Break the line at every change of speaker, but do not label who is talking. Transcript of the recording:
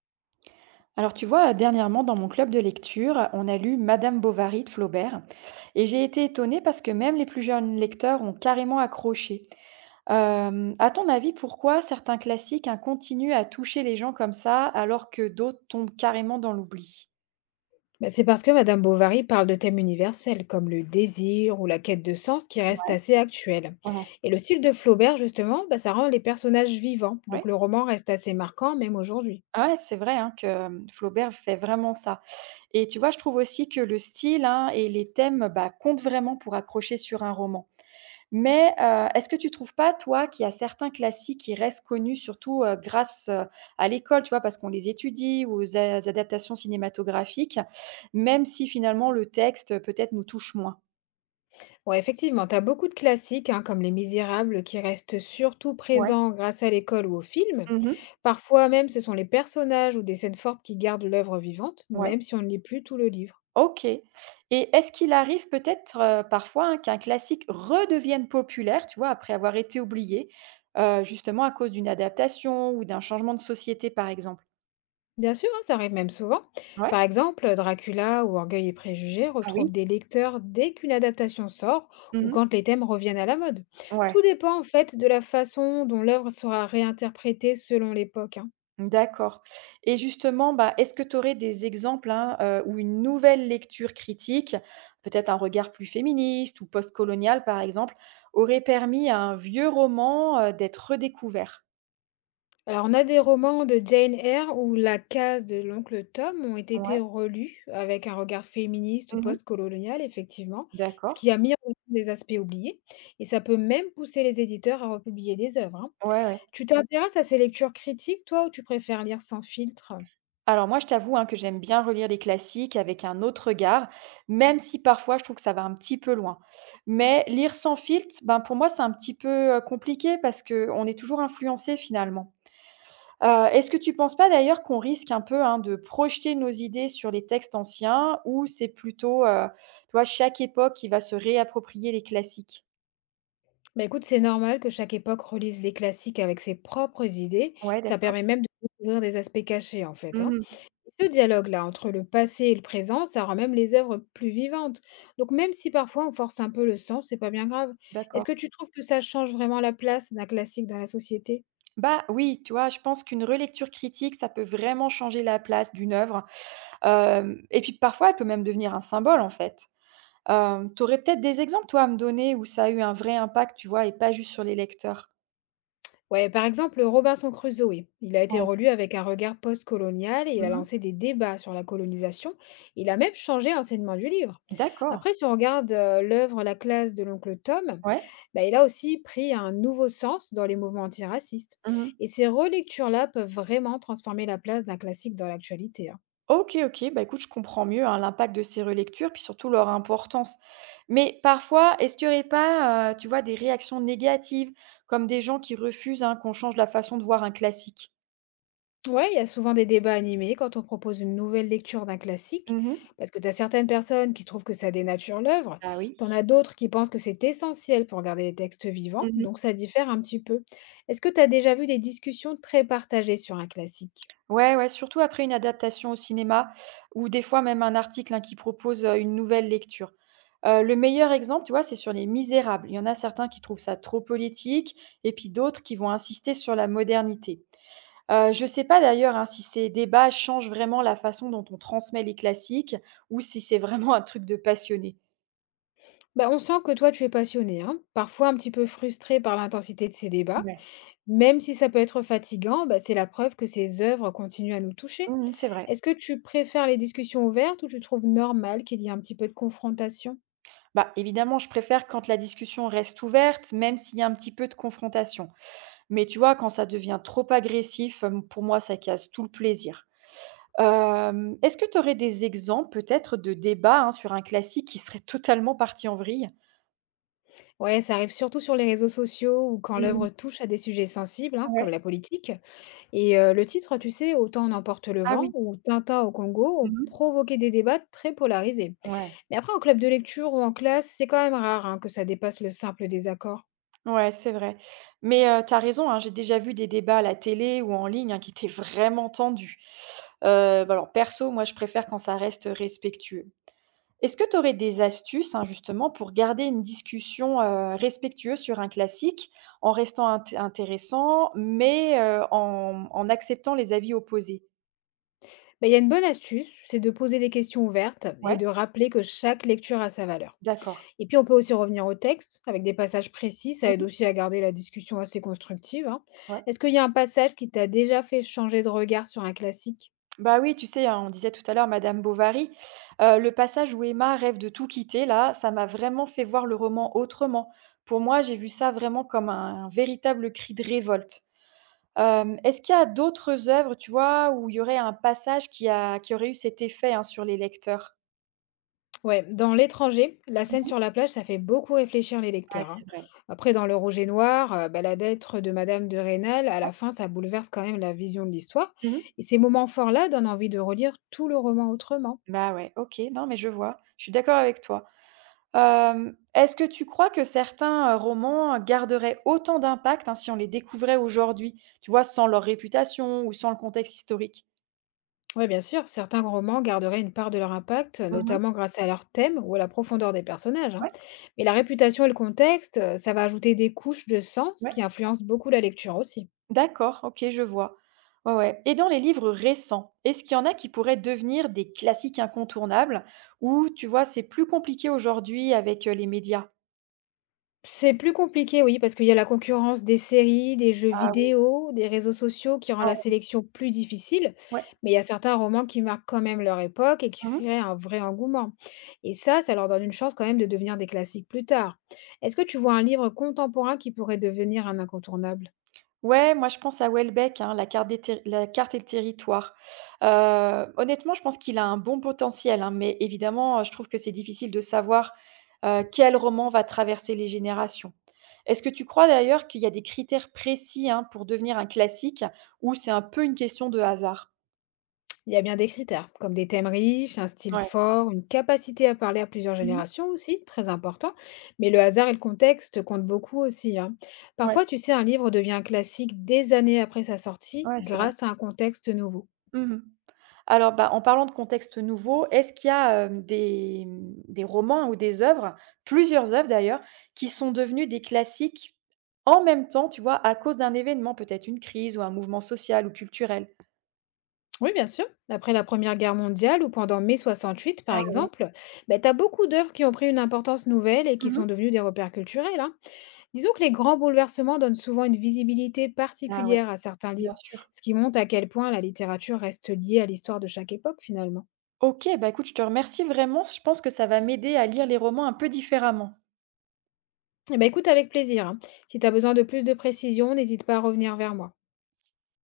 Alors tu vois, dernièrement dans mon club de lecture, on a lu Madame Bovary de Flaubert et j'ai été étonnée parce que même les plus jeunes lecteurs ont carrément accroché. À ton avis, pourquoi certains classiques hein, continuent à toucher les gens comme ça alors que d'autres tombent carrément dans l'oubli?
Bah, c'est parce que Madame Bovary parle de thèmes universels comme le désir ou la quête de sens qui restent assez actuels.
Mhm.
Et le style de Flaubert, justement, ça rend les personnages vivants,
Ouais.
donc le roman reste assez marquant même aujourd'hui.
Ah ouais, c'est vrai hein, que Flaubert fait vraiment ça. Et tu vois, je trouve aussi que le style hein, et les thèmes bah, comptent vraiment pour accrocher sur un roman. Mais, est-ce que tu trouves pas, toi, qu'il y a certains classiques qui restent connus surtout, grâce, à l'école, tu vois? Parce qu'on les étudie ou aux a adaptations cinématographiques, même si finalement le texte, peut-être nous touche moins?
Ouais, effectivement, tu as beaucoup de classiques, hein, comme Les Misérables, qui restent surtout
Ouais.
présents grâce à l'école ou au film.
Mmh.
Parfois même, ce sont les personnages ou des scènes fortes qui gardent l'œuvre vivante,
Ouais.
même si on ne lit plus tout le livre.
OK. Et est-ce qu'il arrive peut-être, parfois, hein, qu'un classique redevienne populaire, tu vois, après avoir été oublié, justement à cause d'une adaptation ou d'un changement de société, par exemple?
Bien sûr, hein, ça arrive même souvent.
Ouais.
Par exemple, Dracula ou Orgueil et Préjugés
Ah oui?
retrouvent des lecteurs dès qu'une adaptation sort ou
Mmh.
quand les thèmes reviennent à la mode. Tout
Ouais.
dépend en fait de la façon dont l'œuvre sera réinterprétée selon l'époque, hein.
D'accord. Et justement, bah, est-ce que tu aurais des exemples, hein, où une nouvelle lecture critique, peut-être un regard plus féministe ou postcolonial par exemple, aurait permis à un vieux roman, d'être redécouvert?
Alors, on a des romans de Jane Eyre où La case de l'oncle Tom ont été
Ouais.
relus avec un regard féministe ou
Mmh.
post-colonial, effectivement, ce
D'accord.
qui a mis en lumière des aspects oubliés. Et ça peut même pousser les éditeurs à republier des œuvres, hein.
Ouais, ouais.
Tu t'intéresses à ces lectures critiques, toi, ou tu préfères lire sans filtre?
Alors moi, je t'avoue, hein, que j'aime bien relire les classiques avec un autre regard, même si parfois je trouve que ça va un petit peu loin. Mais lire sans filtre, ben, pour moi, c'est un petit peu, compliqué parce qu'on est toujours influencé finalement. Est-ce que tu ne penses pas d'ailleurs qu'on risque un peu, hein, de projeter nos idées sur les textes anciens ou c'est plutôt, tu vois, chaque époque qui va se réapproprier les classiques?
Bah écoute, c'est normal que chaque époque relise les classiques avec ses propres idées.
Ouais,
Ça
d'accord.
permet même de découvrir des aspects cachés, en fait, hein.
Mmh.
Ce dialogue-là entre le passé et le présent, ça rend même les œuvres plus vivantes. Donc même si parfois on force un peu le sens, c'est pas bien grave. Est-ce
D'accord.
que tu trouves que ça change vraiment la place d'un classique dans la société?
Bah, oui, tu vois, je pense qu'une relecture critique, ça peut vraiment changer la place d'une œuvre, hem et puis parfois, elle peut même devenir un symbole, en fait. Tu aurais peut-être des exemples, toi, à me donner où ça a eu un vrai impact, tu vois, et pas juste sur les lecteurs?
Ouais, par exemple, Robinson Crusoe, il a été
Ouais.
relu avec un regard postcolonial et il a
Mmh.
lancé des débats sur la colonisation. Il a même changé l'enseignement du livre.
D'accord.
Après, si on regarde l'œuvre La classe de l'oncle Tom,
Ouais.
il a aussi pris un nouveau sens dans les mouvements antiracistes.
Mmh.
Et ces relectures-là peuvent vraiment transformer la place d'un classique dans l'actualité, hein.
OK, OK, bah, écoute, je comprends mieux, hein, l'impact de ces relectures, puis surtout leur importance. Mais parfois, est-ce qu'il n'y aurait pas, tu vois, des réactions négatives, comme des gens qui refusent, hein, qu'on change la façon de voir un classique?
Ouais, il y a souvent des débats animés quand on propose une nouvelle lecture d'un classique,
Mmh.
parce que tu as certaines personnes qui trouvent que ça dénature l'œuvre,
Ah
t'en
oui.
as d'autres qui pensent que c'est essentiel pour garder les textes vivants,
Mmh.
donc ça diffère un petit peu. Est-ce que tu as déjà vu des discussions très partagées sur un classique?
Ouais, ouais, surtout après une adaptation au cinéma ou des fois même un article, hein, qui propose, une nouvelle lecture. Le meilleur exemple, tu vois, c'est sur Les Misérables. Il y en a certains qui trouvent ça trop politique et puis d'autres qui vont insister sur la modernité. Je ne sais pas d'ailleurs, hein, si ces débats changent vraiment la façon dont on transmet les classiques ou si c'est vraiment un truc de passionné.
Bah, on sent que toi, tu es passionné, hein, parfois un petit peu frustré par l'intensité de ces débats.
Ouais.
Même si ça peut être fatigant, c'est la preuve que ces œuvres continuent à nous toucher.
Mmh, c'est vrai.
Est-ce que tu préfères les discussions ouvertes ou tu trouves normal qu'il y ait un petit peu de confrontation?
Bah, évidemment, je préfère quand la discussion reste ouverte, même s'il y a un petit peu de confrontation. Mais tu vois, quand ça devient trop agressif, pour moi, ça casse tout le plaisir. Est-ce que tu aurais des exemples peut-être de débats, hein, sur un classique qui serait totalement parti en vrille?
Ouais, ça arrive surtout sur les réseaux sociaux ou quand
Mmh.
l'œuvre touche à des sujets sensibles, hein, comme
Ouais.
la politique. Et le titre, tu sais, Autant en emporte le
Ah
vent
oui.
ou Tintin au Congo ont
Mmh.
provoqué des débats très polarisés.
Ouais.
Mais après, en club de lecture ou en classe, c'est quand même rare hein, que ça dépasse le simple désaccord.
Ouais, c'est vrai. Mais tu raison, hein, j'ai déjà vu des débats à la télé ou en ligne, hein, qui étaient vraiment tendus. Bah, alors perso, moi, je préfère quand ça reste respectueux. Est-ce que tu aurais des astuces, hein, justement pour garder une discussion, respectueuse sur un classique, en restant intéressant, mais en acceptant les avis opposés?
Mais il y a une bonne astuce, c'est de poser des questions ouvertes et
Ouais,
de rappeler que chaque lecture a sa valeur.
d'accord.
Et puis, on peut aussi revenir au texte avec des passages précis, ça aide
Mmh.
aussi à garder la discussion assez constructive, hein.
Ouais.
Est-ce qu'il y a un passage qui t'a déjà fait changer de regard sur un classique?
Bah oui, tu sais, hein, on disait tout à l'heure Madame Bovary. Le passage où Emma rêve de tout quitter là, ça m'a vraiment fait voir le roman autrement. Pour moi, j'ai vu ça vraiment comme un véritable cri de révolte. Est-ce qu'il y a d'autres œuvres, tu vois, où il y aurait un passage qui aurait eu cet effet, hein, sur les lecteurs?
Ouais, dans L'étranger, la
Mmh
scène
mh.
sur la plage, ça fait beaucoup réfléchir les
Ouais,
lecteurs, hein.
c'est vrai.
Après, dans Le Rouge et Noir, la lettre de Madame de Rênal, à la fin, ça bouleverse quand même la vision de l'histoire.
Mmh.
Et ces moments forts-là donnent envie de relire tout le roman autrement.
Bah ouais, OK, non mais je vois. Je suis d'accord avec toi. Est-ce que tu crois que certains, romans garderaient autant d'impact, hein, si on les découvrait aujourd'hui? Tu vois, sans leur réputation ou sans le contexte historique?
Oui, bien sûr, certains romans garderaient une part de leur impact,
Mmh.
notamment grâce à leur thème ou à la profondeur des personnages, hein.
Ouais.
Mais la réputation et le contexte, ça va ajouter des couches de sens
Ouais,
qui influencent beaucoup la lecture aussi.
d'accord, OK, je vois. Ouais, ouais, et dans les livres récents, est-ce qu'il y en a qui pourraient devenir des classiques incontournables ou tu vois, c'est plus compliqué aujourd'hui avec, les médias?
C'est plus compliqué, oui, parce qu'il y a la concurrence des séries, des jeux
Ah oui.
vidéo, des réseaux sociaux qui rend
Ah.
la sélection plus difficile,
Ouais.
mais il y a certains romans qui marquent quand même leur époque et qui
Mmh.
créent un vrai engouement. Et ça leur donne une chance quand même de devenir des classiques plus tard. Est-ce que tu vois un livre contemporain qui pourrait devenir un incontournable?
Ouais, moi je pense à Welbeck, hein, la carte et le territoire. Heu, Honnêtement, je pense qu'il a un bon potentiel, hein, mais évidemment, je trouve que c'est difficile de savoir, quel roman va traverser les générations. Est-ce que tu crois d'ailleurs qu'il y a des critères précis, hein, pour devenir un classique ou c'est un peu une question de hasard?
Il y a bien des critères, comme des thèmes riches, un style
Ouais.
fort, une capacité à parler à plusieurs
Mmh.
générations aussi, très important. Mais le hasard et le contexte comptent beaucoup aussi, hein.
Ouais,
Parfois, tu sais, un livre devient un classique des années après sa sortie
ouais, c'est vrai.
grâce à un contexte nouveau.
Mmh. Alors, bah, en parlant de contexte nouveau, est-ce qu'il y a, des romans ou des œuvres, plusieurs œuvres d'ailleurs, qui sont devenues des classiques en même temps, tu vois, à cause d'un événement, peut-être une crise ou un mouvement social ou culturel?
Oui, bien sûr. Après la Première Guerre mondiale ou pendant mai 68, par
Ah oui.
exemple, ben, tu as beaucoup d'œuvres qui ont pris une importance nouvelle et qui sont devenues des repères culturels, hein. Disons que les grands bouleversements donnent souvent une visibilité
Ah ouais,
particulière à certains
bien
livres,
sûr.
ce qui montre à quel point la littérature reste liée à l'histoire de chaque époque finalement.
OK, bah, écoute, je te remercie vraiment, je pense que ça va m'aider à lire les romans un peu différemment.
Eh ben écoute avec plaisir, hein. Si tu as besoin de plus de précision, n'hésite pas à revenir vers moi.